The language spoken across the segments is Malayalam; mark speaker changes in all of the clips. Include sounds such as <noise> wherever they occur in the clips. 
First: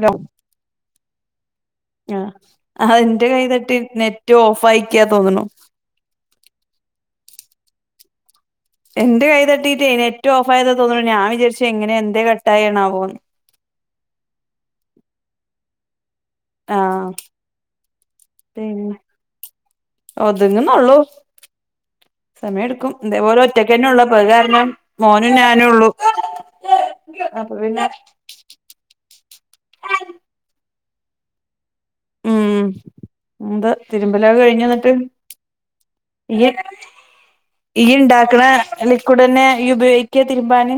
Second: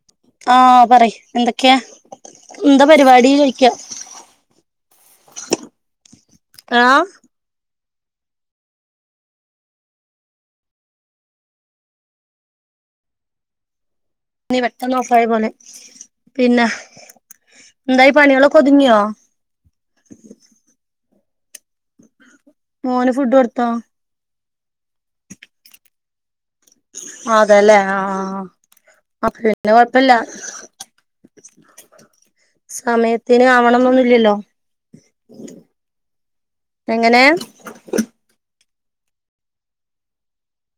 Speaker 1: ലോ
Speaker 2: ആഹ് പറയ് എന്ത
Speaker 1: ആ അ ന്റെ കൈ തട്ടി നെറ്റ് ഓഫ് ആയിക്കാ തോന്ന്ണു
Speaker 2: ആഹ്
Speaker 1: എന്റെ കൈ തട്ടിട്ടേ നെറ്റ് ഓഫായത തോന്നൂ ഞാ വിചാരിച്ചു എങ്ങനെ എന്തേ കട്ടായെണ്ണാവോന്ന്.
Speaker 2: നീ വെട്ടൊന്നൊഫായ പോലെ പിന്ന
Speaker 1: ആഹ്
Speaker 2: എന്തായി പണികളോ കൊതുങ്ങിയോ
Speaker 1: ഒത്ങ്ങന്നോള്ളൂ സമയട്ക്കും
Speaker 2: മോന് ഫുഡ്
Speaker 1: ഇതേപോലെ
Speaker 2: കൊടുത്തോ
Speaker 1: ഒറ്റക്കെന്നെ ഒള്ളൂ പ കാരണം മോനും ഞാനുംള്ളു
Speaker 2: അതല്ലേ ആഹ് അ പിന്നെ കൊഴപ്പല്ല.
Speaker 1: ഉം ന്ത്
Speaker 2: ആവണംന്നൊന്നുമില്ലല്ലോ
Speaker 1: തിരുമ്പലോകഴിഞ്ഞു ന്നട്ട് യ്യ്
Speaker 2: എങ്ങനെ
Speaker 1: യ്യ്ണ്ടാ ക്ണേ ലിക്വിഡെന്നെ യ്യ് ഉപയോക്ക തിരുമ്പാന്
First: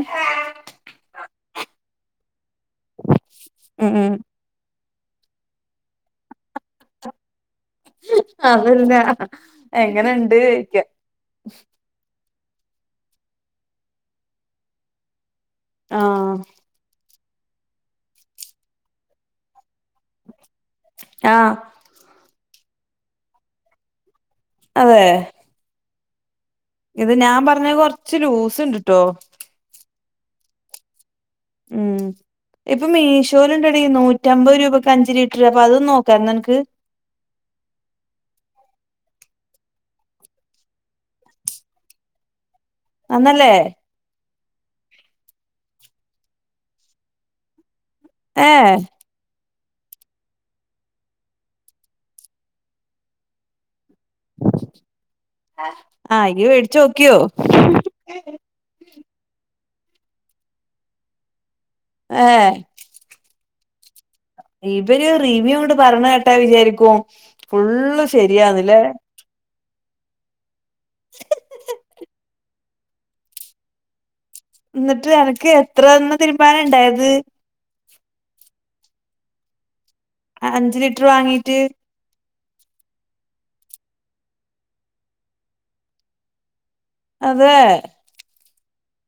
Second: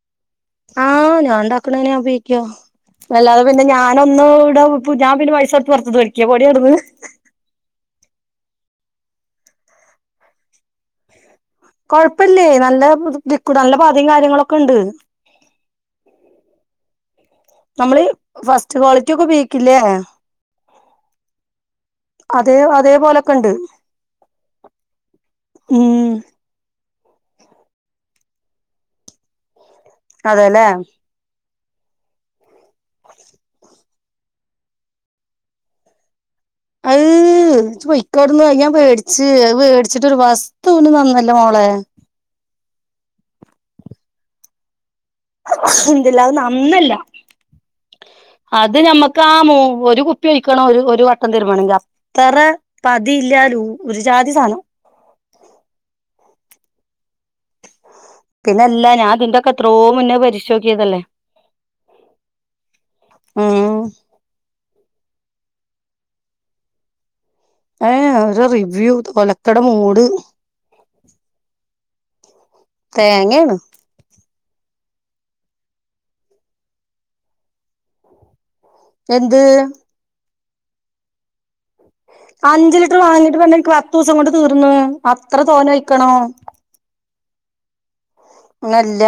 Speaker 2: ആഹ് ഞാണ്ടാക്കണന്നെ ഞാ ഉ പയോഗിക്കാ അല്ലാതെ പിന്നെ
Speaker 1: ഉം ഉം
Speaker 2: ഞാനൊന്നുടെ പു ഞാ പിന്നെപൈസൊട്ത്ത് പുറത്തന്നേടിക്കെ പോടീയവ്ടന്ന്.
Speaker 1: അതല്ല എങ്ങനുണ്ട് ക്യാ
Speaker 2: കൊഴപ്പല്ലേ നല്ല ലിക്യുഡാ നല്ല പതിം കാര്യങ്ങളൊക്കെണ്ട്.
Speaker 1: ആഹ്
Speaker 2: നമ്മള് ഫസ്റ്റ് ക്വാളിറ്റി ഒക്കെ ഉപയോഗിക്കില്ലേ
Speaker 1: ആഹ്
Speaker 2: അതെ അതേപോലെക്കെ ഉണ്ട്
Speaker 1: അതെ
Speaker 2: ഉം
Speaker 1: ഇത് ഞാൻ പറഞ്ഞ കൊറച്ച് ലൂസ് ഉണ്ട്ട്ടോ
Speaker 2: അതെല്ലേ
Speaker 1: ഉം ഇപ്പം മീശോയിലുണ്ടെടി നൂറ്റ നൂറ്റമ്പത് രൂപയ്ക്ക് അഞ്ച് ലിറ്റർ അപ്പൊ അതൊന്ന് നോക്കാം നിനക്ക്
Speaker 2: പൊയിക്കോവിന്ന് ഞാൻ പേടിച്ചച്ച് അത് വേടിച്ചിട്ട ഒരു വസ്തുന നന്നല്ലോ മോളെ
Speaker 1: നന്നല്ലേ
Speaker 2: അതു നന്നല്ല
Speaker 1: ഏ
Speaker 2: അത് മ്മക്ക് കാമോ ഒരു കുപ്പി ഒഴിക്കണം ഒരു ഒരു വട്ടം തരുമാണെങ്കിൽ അത്ര പതിയില്ലാലൂ ഒരുചാതിസണോ
Speaker 1: ആ ഇയ്യ് വേടിച്ചു നോക്കിയോ
Speaker 2: പിന്നെ അല്ല ഞൻതിന്റെൊക്കെ എത്രോ മുന്നേ പരിശോധിക്കിയതല്ലേ
Speaker 1: ആഹ
Speaker 2: ആ
Speaker 1: ഇവര് റിവ്യൂ കൊണ്ട് പറഞ്ഞ കേട്ടാ വിചാരിക്കുവ
Speaker 2: ഏ ഒരു റിവ്യൂ ഒലക്കട മൂഡ്
Speaker 1: <inaudible>
Speaker 2: തേങ്ങാണ്
Speaker 1: ന്നട്ട് അനക്ക് എത്രണ്ണം തീരുമ്പാൻ ഉണ്ടയത്
Speaker 2: എന്ത്
Speaker 1: അഞ്ച് ലിറ്റർ വാങ്ങിയിട്ട്
Speaker 2: അഞ്ചു ലിറ്റർ വാങ്ങിട്ട് പെണ്ണെ എനിക്ക് പത്ത് ദിവസം കൊണ്ട് തീർന്നു അത്ര തോന്ന ഒഴിക്കണം
Speaker 1: അതെ
Speaker 2: അല്ല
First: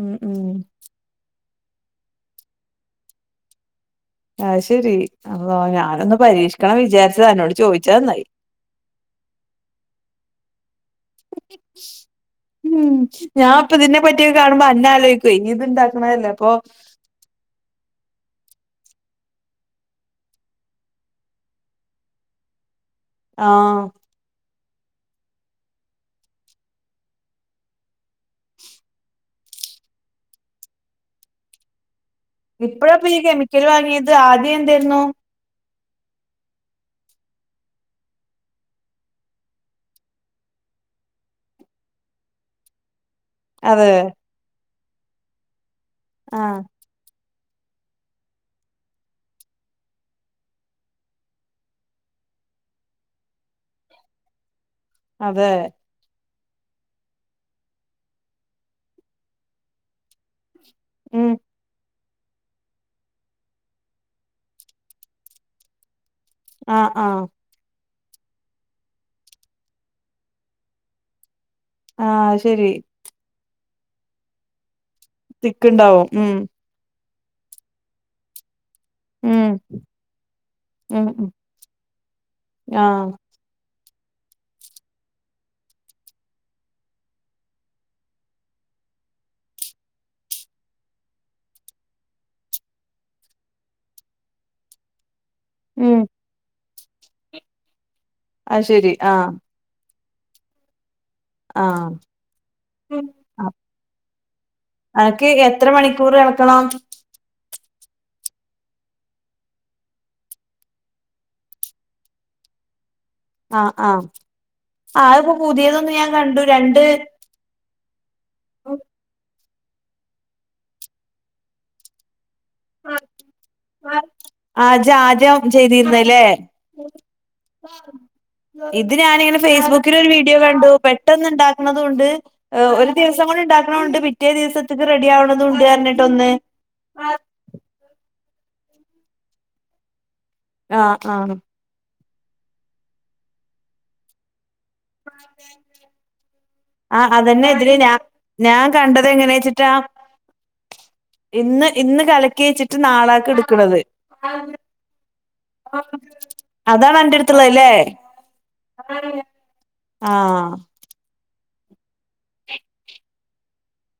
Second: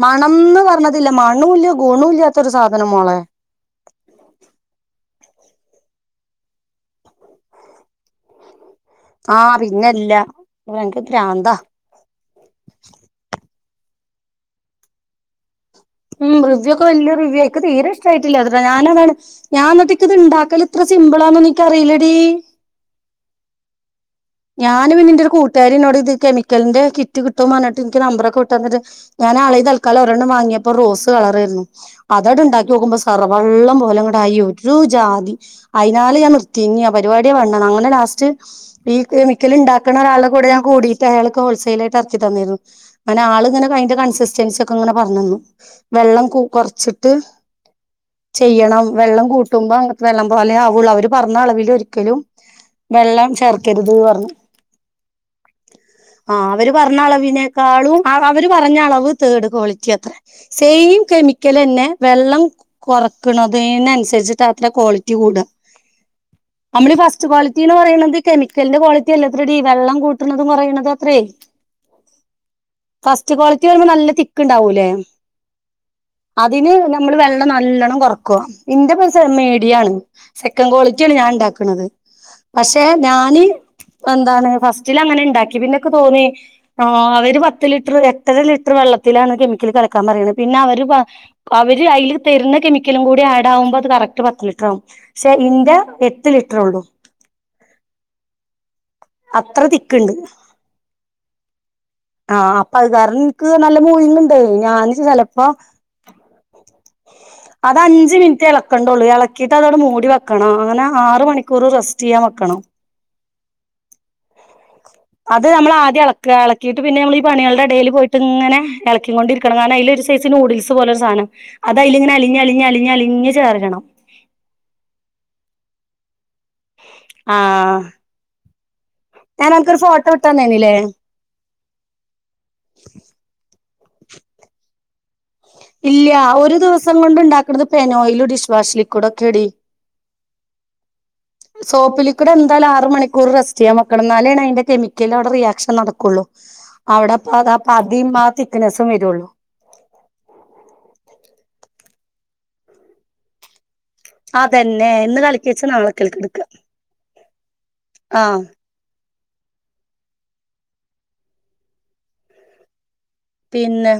Speaker 1: ഉം ഉം
Speaker 2: മണംന്ന് പറഞ്ഞ അല്ല മണല്ല്യ കുണോം ഇല്ലാത്ത ഒരു സാധനമോളെ
Speaker 1: ആഹ ശെരി അല്ലോ ഞാനൊന്ന് പരീക്ഷിക്കണം വിചാരിച്ചത അന്നോട് ചോദിച്ച നന്നായി
Speaker 2: ആഹ പിന്നെല്ല അനക്ക് ഭ്രാന്താ
Speaker 1: ഉം ഞാൻ ഇപ്പ ഇതിനെ പറ്റിയക്കെ കാണുമ്പോ അന്ന ആലോചിക്കും ഇനി ഇത്ണ്ടാക്ക
Speaker 2: ഉം റിവ്യൂ ഒക്കെ വല്യ റിവ്യൂ ഇൻക്ക് തീരെ ഇഷ്ടമായിട്ടില്ല അത്ര ഞാനതാണ് ഞാൻട്ടേക്ക് ഇത് ഇണ്ടാക്കൽ ഇത്ര സിമ്പിളാന്ന എനിക്ക അറിയില്ലടീ
Speaker 1: ആഹ
Speaker 2: ഞാനും പിന്നെന്റെ ഒരു കൂട്ടുകാരി എന്നോട് ഇത് കെമിക്കലിന്റെ കിറ്റ് കിട്ടുംന്ന് പറഞ്ഞട്ട് എനിക്ക് നമ്പറൊക്കെ വിട്ട് തന്നിട് ഞാൻ ആളെ തൽക്കാലം ഒരെണ്ണം വാങ്ങിയപ്പോ റോസ് കളർായിരുന്നു അതോടെ ഉണ്ടാക്കി നോക്കുമ്പോ
Speaker 1: ഇപ്പഴപ്പ ഈ കെമിക്കല്
Speaker 2: സറവെള്ളം പോലെ
Speaker 1: വാങ്ങിയത്
Speaker 2: ആയി
Speaker 1: ആദ്യം
Speaker 2: ഒരു
Speaker 1: എന്തായിരുന്നു
Speaker 2: ജാതി അയിനാല് ഞാൻ നിർത്തി ഇഞ് ആ പരിപാടിയ വേണ്ടന്ന് അങ്ങനെ ലാസ്റ്റ് ഈ കെമിക്കൽ ഉണ്ടാക്കുന്ന ഒരാളെ കൂടെ ഞാൻ കൂടിയിട്ട് അയാൾക്ക് ഹോൾസെയിൽായിട്ട് ഇറക്കി തന്നിരുന്നു അനെ ആൾ ഇങ്ങനെ
Speaker 1: അതെ
Speaker 2: കയിന്റെ കൺസിസ്റ്റൻസി ഒക്കെ ഇങ്ങനെ പറഞ്ഞന്നു വെള്ളം കു
Speaker 1: ആഹ്
Speaker 2: കുറച്ചിട്ട് ചെയ്യണം വെള്ളം കൂട്ടുമ്പോ വെള്ളം പോലെ ആവുള്ളൂ അവര് പറഞ്ഞ അളവിൽ ഒരിക്കലും വെള്ളം ചേർക്കരുത് പറഞ്ഞു
Speaker 1: അതെ
Speaker 2: ആ അവര് പറഞ്ഞ അളവിനേക്കാളും അവര് പറഞ്ഞ അളവ് തേർഡ് ക്വാളിറ്റി അത്ര സെയിം
Speaker 1: ഉം
Speaker 2: കെമിക്കലന്നെ വെള്ളം കൊറക്കണതിനന്നുസരിച്ചിട്ട് അത്ര ക്വാളിറ്റി കൂട
Speaker 1: ആഹ്
Speaker 2: നമ്മള്
Speaker 1: ആഹ്
Speaker 2: ഫസ്റ്റ് ക്വാളിറ്റിന്ന് പറയണുന്നത് കെമിക്കലിന്റെ ക്വാളിറ്റി അല്ല ഇത്രടി വെള്ളം കൂട്ടണതും കുറണതും അത്രയേ
Speaker 1: ആഹ ശരി
Speaker 2: ഫസ്റ്റ് ക്വാളിറ്റി വരുമ്പോ നല്ല തിക്ക് ഉണ്ടാവൂല്ലേ
Speaker 1: തിക്ക്ണ്ടാവും ഉം
Speaker 2: അതിന് നമ്മ വെള്ളം നല്ലണം കൊറക്കൊ ഇന്റെ
Speaker 1: ഉം
Speaker 2: മീഡിയാണ് സെക്കൻ്
Speaker 1: ഉം
Speaker 2: ക്വാളിറ്റിയാണ്
Speaker 1: ഉം
Speaker 2: ഞാൻ ഉണ്ടാക്കുന്നത് പക്ഷെ
Speaker 1: ആഹ്
Speaker 2: ഞ എന്താണ് ഫസ്റ്റിൽ അങ്ങനെ ഉണ്ടാക്കി പിന്നൊക്കെ തോന്നി ആ അവര് പത്ത് ലിറ്റർ എട്ടര ലിറ്റർ വെള്ളത്തിലാണ് കെമിക്കൽ കല ക്കാൻ പറയുന്നത് പിന്നെ അവര് അവര് അതില് തരുന്ന കെമിക്കലും കൂടി ആഡ് ആകുമ്പോ അത് കറക്റ്റ് പത്ത് ലിറ്റർ ആകും പക്ഷെ ഇന്റെ
Speaker 1: ഉം
Speaker 2: എട്ട് ലിറ്റർ ഉള്ളൂ
Speaker 1: അല്ലടീ ആ
Speaker 2: അത്ര തിക്ക്ണ്ട്
Speaker 1: ആഹ
Speaker 2: അപ്പൊ അത് കാരണം എനിക്ക്
Speaker 1: <unintelligible>
Speaker 2: നല്ല മൂവിങ് ഉണ്ട് ഞാന്
Speaker 1: അനക്ക്
Speaker 2: ചെലപ്പോ
Speaker 1: എത്ര മണിക്കൂർ കേൾക്കണം <inaudible>
Speaker 2: അത് അഞ്ച് മിനിറ്റ് ഇളക്കണ്ടുള്ളു ഇളക്കിട്ട് അതോടെ മൂടി വെക്കണം അങ്ങനെ ആറ മണിക്കൂർ റെസ്റ്റ് ചെയ്യാൻ വെക്കണം
Speaker 1: ആഹ് ആഹ് ആഹ് അതിപ്പോ
Speaker 2: അത് അമ്മള്
Speaker 1: പുതിയതൊന്നും ഞാൻ
Speaker 2: ആദ്യെളെക്ക
Speaker 1: കണ്ടു
Speaker 2: എളക്കീട്ട്
Speaker 1: രണ്ട്
Speaker 2: പിന്നെ നമ്മളീ പണികൾടെ എടേല് പോയിട്ട്ങ്ങനെ എളക്കിക്കൊണ്ടിരിക്കണം കാരണം അയ്ലൊര് സൈസ് നൂഡിൽസ് പോലൊരു സാനം അത് അയ്ലിങ്ങനെ അലിഞലിഞ്ഞലിഞ്ഞ് അലിഞ്ഞ് ചേർക്കണം.
Speaker 1: ആഹ് ജാദ്യം ചെയ്തിര്ന്ന്ല്ലേ
Speaker 2: ആഹ്
Speaker 1: ഇത് ഞാനിങ്ങനെ
Speaker 2: ഞാൻ അനക്കൊരു
Speaker 1: ഫേസ്ബുക്കിലൊരു
Speaker 2: ഫോട്ടോ
Speaker 1: വീഡിയോ കണ്ടു
Speaker 2: ഇട്ടന്നേന്നില്ലേ
Speaker 1: പെ ട്ടെന്നുണ്ടാക്ക്ണതുണ്ട് ഏഹ് ഒരു ദിവസം കൊണ്ട് ണ്ടാക്ക്ണൂണ്ട് പിറ്റേ ദിവസ് ത്ത്ക്ക് റെഡ്യാവ്ണതൂണ്ടാർഞ്ഞിട്ടൊന്ന് ആഹ്
Speaker 2: പേനോയില് ഡിഷ് വാഷ്ലിക്കൂഡോക്കെടി
Speaker 1: ആഹ് ആഹ്
Speaker 2: സോപ്പ് ലിക്ക്വിടെന്താലും ആറ് മണിക്കൂർ റസ്റ്റെയ്യാ വെക്കണം ഇന്നാലേണ് അയ്ന്റെ കെമി ക്കലവ്ടെ റിയാക്ഷൻ നടക്കൊള്ളു
Speaker 1: ആഹ് അതന്നെ
Speaker 2: അവടെപ്പൊക പതിം ആ തിക്നെസ്സും വെരൊള്ളു.
Speaker 1: റ്റാ ഇന്ന് ഇന്ന് കലക്കി വെച്ചിട്ട് നാളാക്ക്ട്ക്ക്ണത്.
Speaker 2: അതന്നെ ഇന്ന് കല
Speaker 1: അതാണൻ്റെട്ത്ത്ള്ളെല്ലേ
Speaker 2: ആഹ്
Speaker 1: ആഹ്
Speaker 2: പിന്നെ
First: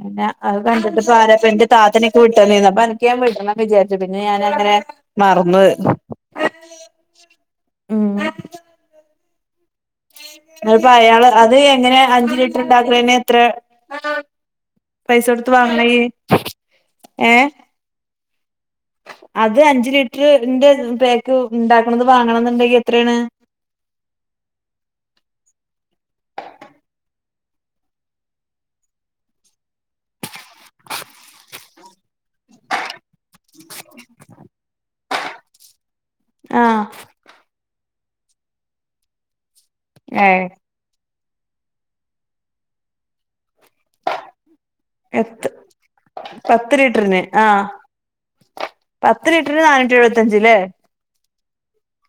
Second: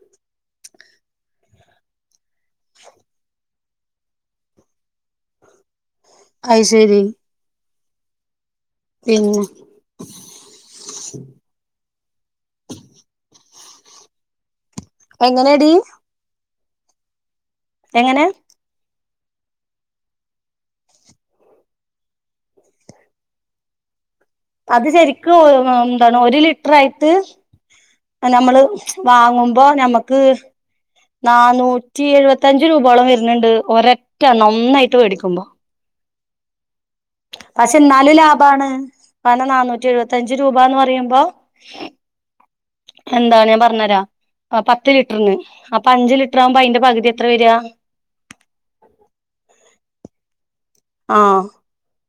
Speaker 1: പിന്നെ അത് കണ്ടപ്പോ താരപ്പെൻ്റെ താത്തനിക്ക് വിട്ടെന്നീന്നു അപ്പനക്ക് ഞാം വിൾച്ചണംന്ന് വിചാര്ചിര്ന്നു പിന്നെഞാനങ്ങനെ മർന്നു പോയി
Speaker 2: അയ് ശെരി
Speaker 1: ഉം
Speaker 2: പിന്നെ
Speaker 1: അപ്പോ അയാള് അത് എങ്ങനെ അഞ്ച് ലിറ്റർണ്ടാക്ക്ണെ നെത്രെ പൈസൊട്ത്ത്
Speaker 2: എങ്ങനെയടി
Speaker 1: വാങ്ങ്ണെയി ഏഹ്
Speaker 2: എങ്ങനെ
Speaker 1: അത് അഞ്ച് ലിറ്ററർ ന്റെ പാക്ക് ഇണ്ടാക്ക്ണത് വാങ്ങണന്ന്ണ്ടെങ്കി എത്രേണ്?
Speaker 2: അത് ശെരിക്കും എഹ് എന്താണ് ഒര് ലിറ്ററായിട്ട് നമ്മള് വാങ്ങുമ്പോ നമ്മക്ക് നാനൂറ്റി എഴുപത്തഞ്ച് രൂപോളം വെര്ന്ന്ണ്ട് ഒരെറ്റെണം ഒന്നായിട്ട് വേടിക്കുമ്പോ
Speaker 1: ആഹ്
Speaker 2: പക്ഷെ ന്നാലും ലാഭാണ് കാരണം നന്നൂറ്റി എഴുപത്തഞ്ച്
Speaker 1: ആഹ്
Speaker 2: രൂപന്ന് പറയുമ്പോ എന്താണ് ഞാം പർഞ്ഞരാ ആഹ് പത്ത് ലിറ്റർന്ന്
Speaker 1: എത്ത്
Speaker 2: അപ്പൊ അഞ്ച് ലിറ്ററാവുമ്പോ
Speaker 1: പത്ത്
Speaker 2: അയ്ന്റെ പകുതി
Speaker 1: ലിറ്ററിന്
Speaker 2: എത്ര വെരാ?
Speaker 1: ആഹ് പത്ത് ലിറ്റർ ന് നാനൂറ്റി എഴുപത്തഞ്ച്ല്ലേ
Speaker 2: ആഹ്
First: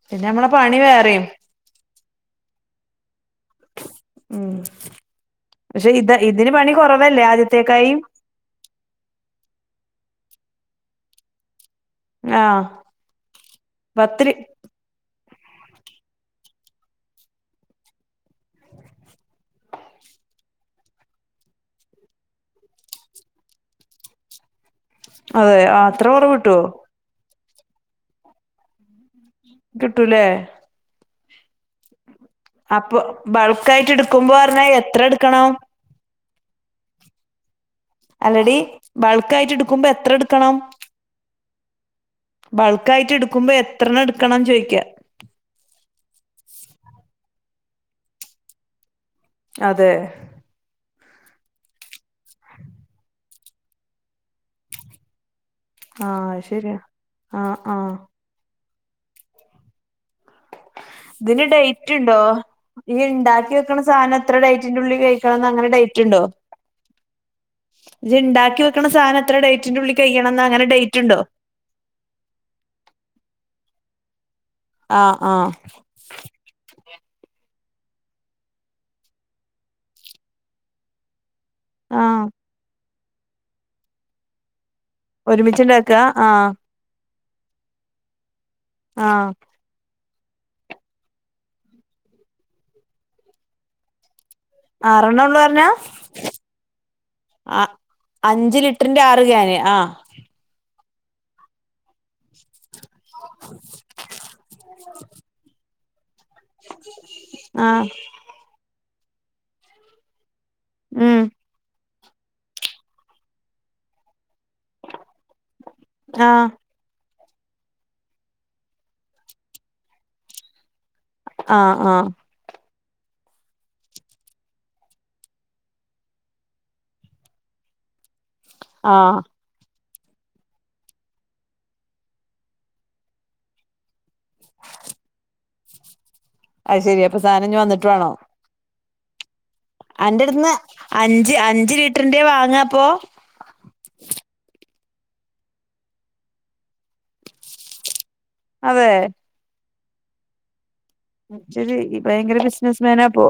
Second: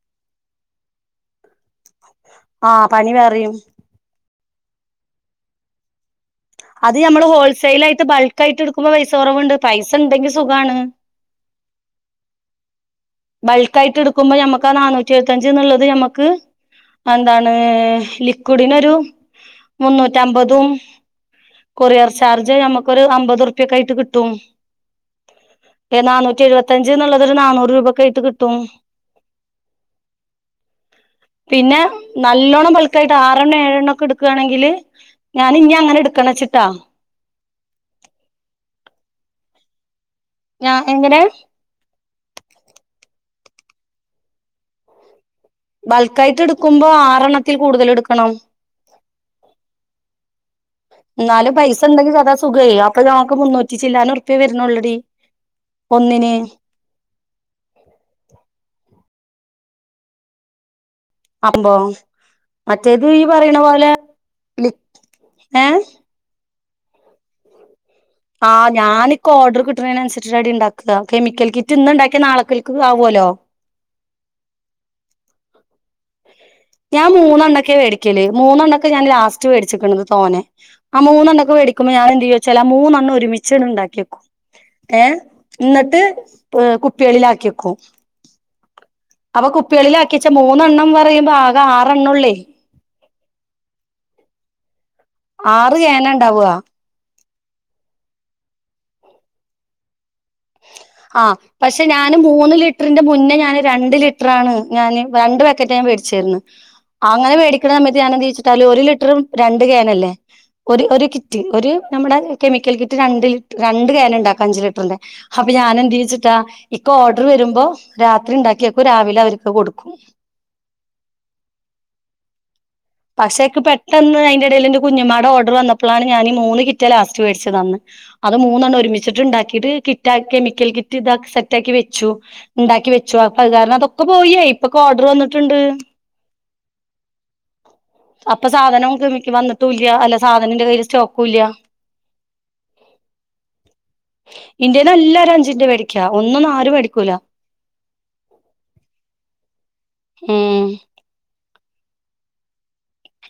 Speaker 1: പിന്നെ അമ്മള പണി വേറിം
Speaker 2: ആഹ് പണി വേറിം
Speaker 1: ഉം പക്ഷെ ഇത ഇതിന് പണി കൊറവല്ലേ ആദ്യത്തേക്കായിം
Speaker 2: ക്കായിട്ട്ട്ക്കുമ്പോ പൈസ കൊറവ്ണ്ട് പൈസണ്ടെങ്കി സുഖാണ്.
Speaker 1: ആഹ് പത്തിരി
Speaker 2: ബൾക്കായിട്ട്ട്ക്കുമ്പോ നമ ക്കാ നാന്നൂറ്റി എഴുത്തഞ്ച്ന്ന്ള്ളത് ഞമ്മക്ക് എന്താണ് ലിക്വിഡിനൊരു മുന്നൂറ്റമ്പതും കൊറിയർ ചാർജ് അമ്മക്കൊര് അമ്പതുർപ്യക്കായിട്ട് കിട്ടും
Speaker 1: അതെ
Speaker 2: എഹ്
Speaker 1: അത്ര കുറവ്
Speaker 2: നാനൂറ്റി
Speaker 1: കിട്ടുവോ
Speaker 2: എഴുപത്തഞ്ച്ന്ന്ള്ളതൊര് നാന്നൂറ് രൂപക്കായിട്ട് കിട്ടും.
Speaker 1: കിട്ടു ലേ
Speaker 2: പിന്നെ നല്ലോണ്ണം
Speaker 1: അപ്പൊ
Speaker 2: ബൾക്കായിട്ട് ആറെണ്ണം
Speaker 1: ബൾക്കായിട്ട് എടുക്കുമ്പോ പറഞ്ഞാ
Speaker 2: ഏഴെണ്ണൊക്കെട്ക്കാണെങ്കില്
Speaker 1: എത്ര എടുക്കണം
Speaker 2: ഞാന് ഇഞ് അങ്ങനെ ഇട്ക്കണച്ചിട്ടാ
Speaker 1: അല്ലടീ ബൾക്കായിട്ട് ട്ക്കുമ്പോ എത്രട്ക്കണം?
Speaker 2: ആഹ് എങ്ങനെ
Speaker 1: ബൾക്ക് ആയിട്ട് ഇടുക്കുമ്പോ എത്രണം ഇടുക്കണംന്ന് ചോയ്ക്കാ
Speaker 2: ബൾക്കായിട്ട് ഇടുക്കുമ്പോ ആറെണ്ണത്തിൽ കൂടുതൽ എടുക്കണം.
Speaker 1: അതെ
Speaker 2: ഇന്നാലും പൈസണ്ടെങ്കി അതാ സുഖേയ് അപ്പൊ ഞമക്ക് മുന്നൂറ്റി ചില്ലാന ഉറുപ്യേ വരുന്നൊള്ളടി
Speaker 1: ആഹ് അഹ് ശര്യാ ആഹ് ആഹ് ഇതിന്
Speaker 2: അപ്പൊ
Speaker 1: ഡേറ്റ് ണ്ടോ. ഈ
Speaker 2: മറ്റേത്
Speaker 1: ഇണ്ടാക്കി
Speaker 2: പറയണ
Speaker 1: വെക്ണ
Speaker 2: പോലെ
Speaker 1: സാനം ഇത്ര ഡേറ്റിന്റുള്ളിൽ കഴിക്കണംന്ന്
Speaker 2: ഏ
Speaker 1: അങ്ങനെ ഡേറ്റ് ണ്ടോ?
Speaker 2: ആഹ്
Speaker 1: വെക്കണ സാധനം
Speaker 2: ഞാനിക്ക്‌
Speaker 1: എത്ര
Speaker 2: ഓഡർ
Speaker 1: ഡേറ്റിന്റെ ഉള്ളിൽ കഴിയണംന്ന്
Speaker 2: കിട്ടുന്നതിനനുസരിച്ചിട്ടാടി
Speaker 1: അങ്ങനെ
Speaker 2: ഇണ്ടാക്കാ
Speaker 1: ഡേറ്റ് ഉണ്ടോ
Speaker 2: കെമിക്കൽ കി റ്റ് ഇന്ന്ണ്ടാക്ക്യാ നാളക്കൽക്ക് ആവോല്ലോ
Speaker 1: ആഹ് ആഹ്
Speaker 2: ഞാൻ മൂന്നെണൊക്കെ വേടിക്കല് മൂന്നെണ്ണൊക്കെ ഞാൻ ലാസ്റ്റ് വേടിച്ചിക്ക്ണത് തോനെ ആഹ് മൂന്നെണ്ണൊക്കെ വേടിക്കുമ്പോ ഞാ
Speaker 1: ആഹ്
Speaker 2: എന്തയ്യുംച്ചാലാ ആ മൂന്നെണ്ണം ഒരുമിച്ച്ണ്ട് ഇണ്ടാക്ക്യേ ഏഹ്
Speaker 1: ഒരുമിച്ചുണ്ടാക്ക
Speaker 2: ഇന്നട്ട്
Speaker 1: ആഹ്
Speaker 2: പ് കുപ്പികളിലാക്കി വെക്കും
Speaker 1: ആഹ്
Speaker 2: കുപ്പികളിൽ ആക്ക്യേച്ച മൂന്നെണ്ണം പറയുമ്പോ ആകെ ആറെണ്ണ്വൊള്ളേ
Speaker 1: ആറണ്ണം
Speaker 2: ആറ് കേനാ ഇണ്ടാവാ
Speaker 1: അഹ് അഞ്ച് ലിറ്ററിന്റെ ആറ് ക്യാന് ആഹ്
Speaker 2: ആഹ് പക്ഷെ ഞാന് മൂന്ന് ലി ലിറ്ററിന്റെ മുന്നേ ഞാന് രണ്ട് ലിറ്ററാണ് ഞാന് രണ്ട് പാക്കറ്റാ ഞാൻ വേടിച്ചിര്ന്ന് അങ്ങനെ വേടിക്കണ
Speaker 1: ആഹ്
Speaker 2: സമയത്ത് ഞാനന്ത് ചെയ്യുച്ചിട്ടാലും ഒരു ലിറ്ററും രണ്ട് ക്യാനല്ലേ ഒരു ഒരു
Speaker 1: ഉം
Speaker 2: കിറ്റ് ഒരു നമ്മുടെ കെമിക്കൽ കിറ്റ് രണ്ട് ലിറ്റ് രണ്ട് ക്യാൻ ഇണ്ടാക്കാ അഞ്ച് ലിറ്ററിന്റെ. ഹ പ്പെ ഞാൻ എന്ത് ചെയ്യുംച്ചിട്ടാ
Speaker 1: ആഹ്
Speaker 2: ഇക്ക്‌ ഓർഡർ വരുമ്പോ രാത്രി ഇണ്ടാക്കിയേക്കും രാവിലെ അവർക്ക് കൊടുക്കും.
Speaker 1: ആഹ് ആഹ്
Speaker 2: പക്ഷേ ക്ക് പെട്ടെന്ന് അയിന്റെ എടേല്ന്റെ കുഞ്ഞുമ്മാടെ ഓർഡർ വന്നപ്പളാണ് ഞാന് ഈ മൂന്ന് കിറ്റാ ലാസ്റ്റ് വേടിച്ചത് അന്ന് അത് മൂന്നെണ്ണും
Speaker 1: ആഹ്
Speaker 2: ഒരുമിച്ചിട്ട് ഇണ്ടാക്കിട്ട് കിറ്റാ കെമിക്കൽ കിറ്റ് ഇതാ സെറ്റാക്കി വെച്ചു. ഇണ്ടാക്കി വെച്ചു അപ്പ അത് കാരണം അതൊക്കെ പോയിയേ ഇപ്പൊക്കെ ഓർഡർ വന്നിട്ട്ണ്ട്.
Speaker 1: അയ് ശരി അപ്പം സാനം ഇഞ്ഞി വന്നിട്ട് വാണോ
Speaker 2: അപ്പൊ സാധനോം കെമിക്ക് വന്ന്
Speaker 1: അന്റെട്ത്ത്ന്ന് അഞ്ച് അഞ്ച് ലിറ്ററിന്റെ വാങ്ങാ അപ്പോ?
Speaker 2: ഇന്റേന്ന് എല്ലാരും അഞ്ചിന്റെ വേടിക്കാ ഒന്നൊന്നും ആരും വേടിക്കൂല്ല.
Speaker 1: അതെ
Speaker 2: ഉം
Speaker 1: ഇജ്ജൊരു ഭയങ്കര ബിസിനസ്മാനാ അപ്പൊ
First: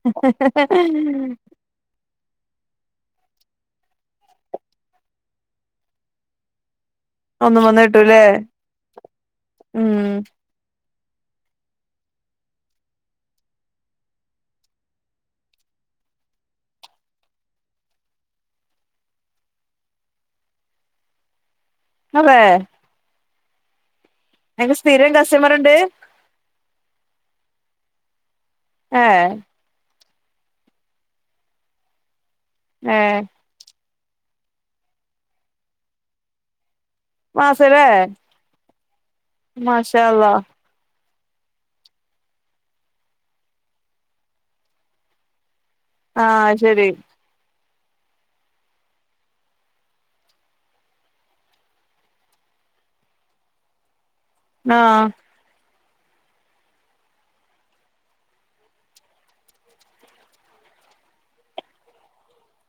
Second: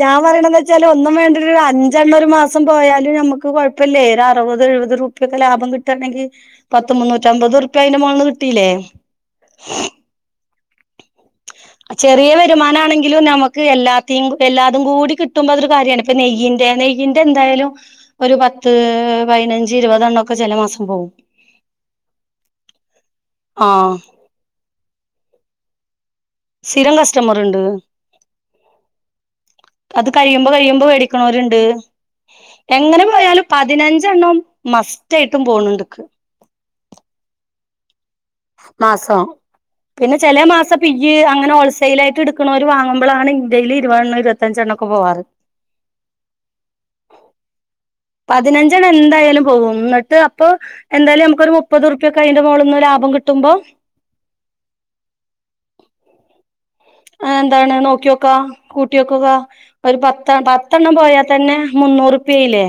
Speaker 2: ഞാൻ പറയണന്ന് വെച്ചാല് ഒന്നും വേണ്ട ഒരു അ ഞ്ചണ്ണം ഒരു മാസം പോയാലും നമുക്ക് കുഴപ്പല്ലേ ഒരു അറുപത് എഴുപത് ഉർപ്യൊക്കെ ലാഭം കിട്ടാണെങ്കി പത്ത് മുന്നൂറ്റമ്പത്
Speaker 1: ഒന്നും വന്ന്
Speaker 2: ഉർപ്യ അതിന്റെ
Speaker 1: കിട്ടൂലേ
Speaker 2: മോള്ന്ന് കിട്ടീല്ലേ.
Speaker 1: ഉം
Speaker 2: ചെറിയ വരുമാനാണെങ്കിലും നമുക്ക് എല്ലാത്തിം എല്ലാതും കൂടി കിട്ടുമ്പോ അത് ഒരു കാര്യാണെ. ഇപ്പ നെയ്യിന്റെ നെയ്യിന്റെ എന്തായാലും ഒരു പത്ത് പയിനഞ്ച് ഇരുപതെണ്ണൊക്കെ ചെല മാസം പോവും.
Speaker 1: അതെ
Speaker 2: ആഹ്.
Speaker 1: ഇങ്ങക്ക് സ്ഥിരം കസ്റ്റമറ്ണ്ട്?
Speaker 2: സ്ഥിരം കസ്റ്റമറ് ണ്ട്.
Speaker 1: ഏഹ്
Speaker 2: അത് കഴിയുമ്പോ കഴിയുമ്പോ വേടിക്ക്ണോര്ണ്ട്.
Speaker 1: ഏ
Speaker 2: എങ്ങനെ പോയാലും പതിനഞ്ചെണ്ണം മസ്റ്റ് ആയിട്ടും പോണ് ണ്ട് ക്ക്.
Speaker 1: മാസ ലേ
Speaker 2: മാസം. പിന്നെ ചെലെ മാസം പിയ് അങ്ങനെ ഹോൾസെയിൽ ആയിട്ട് എടുക്കണ ണോര് വാങ്ങുംപോഴാണ് ഇന്റെയിൽ ഇരുപത് എണ്ണം ഇരുപത്തഞ്ചെണ്ണംക്കെ പോവാറ്.
Speaker 1: ആഹ് അത് ശരി
Speaker 2: പതിനഞ്ചണ്ണം എന്തായാലും പോകും എന്നിട്ട് അപ്പൊ. എന്തായാലും നമുക്കൊരു മുപ്പത്റുപ്യൊക്ക അതിന്റെ മുകളിൽ ഒന്ന് ലാഭം കിട്ടുമ്പം
Speaker 1: ആഹ്.
Speaker 2: മ് എന്താണ് നോക്കി നോക്കാ കൂട്ടി വെക്കുക. ഒരു പത്ത് പത്തെണ്ണം പോയത്തന്നെ മുന്നൂറുപ്യായില്ലേ.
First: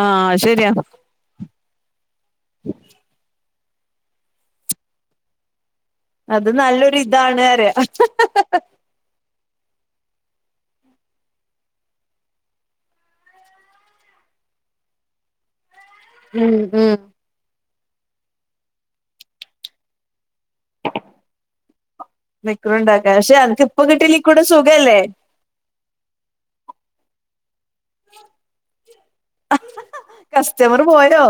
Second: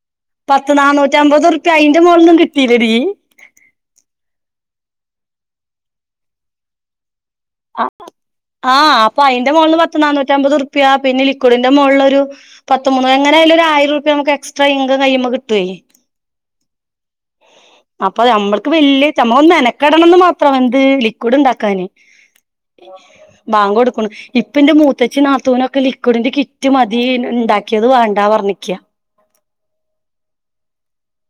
Speaker 1: ആഹ് ശരിയാ
Speaker 2: പത്ത് നന്നൂറ്റി അമ്പത് റുപ്യ അയിന്റെ മുകളിൽന്നും കിട്ടിയില്ല ടീ.
Speaker 1: അത് നല്ലൊരു ഇതാണ്. അറിയ
Speaker 2: അ ആഹ് അപ്പൊ അതിന്റെ മുകള്ന് പത്ത് നാന്നൂറ്റി അമ്പത് ഉറുപ്യ പിന്നെ ലിക്ഡിന്റെ മുകളിലൊരു. പത്ത് മൂന്ന് എങ്ങനായാലും ഒരായിരം ഉറുപ്യ നമുക്ക് എക്സ്ട്രാ ഇൻകം കഴിയുമ്പോ കിട്ടുവേ.
Speaker 1: ഉം ഉം
Speaker 2: അപ്പൊ നമ്മൾക്ക് വല്യ നമ്മളൊന്ന് മെനക്കടണംന്ന് മാത്രം എന്ത് ലിക്വിഡ് ഉണ്ടാക്കാന്.
Speaker 1: ണ്ടാക്കാന് പക്ഷെ അനക്കിപ്പ കിട്ടലി
Speaker 2: ഇപ്പന്റെ മൂത്തച്ചീ നാത്തൂനൊക്കെ ലിക്വിഡിന്റെ കിറ്റ് മതി ഉണ്ടാക്കിയത് വേണ്ടാ പർഞ്ഞിക്കാ.
Speaker 1: കസ്റ്റമർ പോയോ.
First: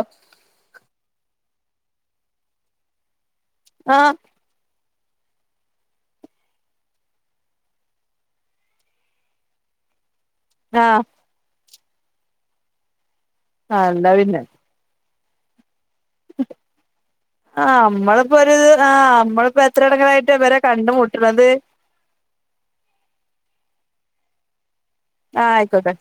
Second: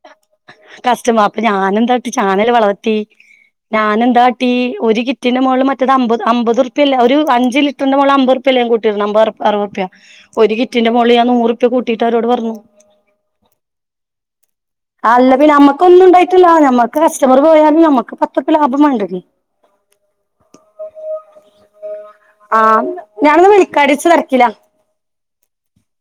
Speaker 2: കസ്റ്റമറാ അപ്പൊ ഞാനെന്താ ട്ടി ചാനൽ വളർത്തി
Speaker 1: ആഹ്
Speaker 2: ഞാനെന്താ. ട്ടി ഒരു കിറ്റിൻന്റെ മുകള് മറ്റത് അമ്പത് അമ്പത്റുപ്പ്യയല്ല ഒരു അഞ്ച് ലിറ്ററിന്റെ മുകളല് അമ്പ. കൂട്ടി ടണത് അമ്പത് അറുപതുർപ്യ. ഒരു കിറ്റിന്റെ
Speaker 1: ആഹ്
Speaker 2: മോളി ഞാൻ നൂറുപ്യ കൂട്ടിയിട്ട് അവരോട് പറഞ്ഞു
Speaker 1: ആല്ല പിന്നെ.
Speaker 2: അല്ല പിന്നെ നമ്മുക്കന്നുണ്ടായി. പിന്നല്ലാ ഞമ്മക്ക് കസ്റ്റമർ
Speaker 1: ആഹ്
Speaker 2: പോയാലും നമ്മക്ക്
Speaker 1: നമ്മളിപ്പോ
Speaker 2: പത്ത്റുപ്പി
Speaker 1: ഒരു
Speaker 2: ലാഭം
Speaker 1: ആഹ്
Speaker 2: വേണ്ടല്ലേ.
Speaker 1: നമ്മളിപ്പോ എത്ര ഇടങ്ങളായിട്ട് ഇവരെ കണ്ടുമുട്ടണത്
Speaker 2: ആഹ് ഞാനൊന്ന് വിളിക്കടി ച്ച് തിരക്കില
Speaker 1: ആഹ് ആയിക്കോട്ടെ.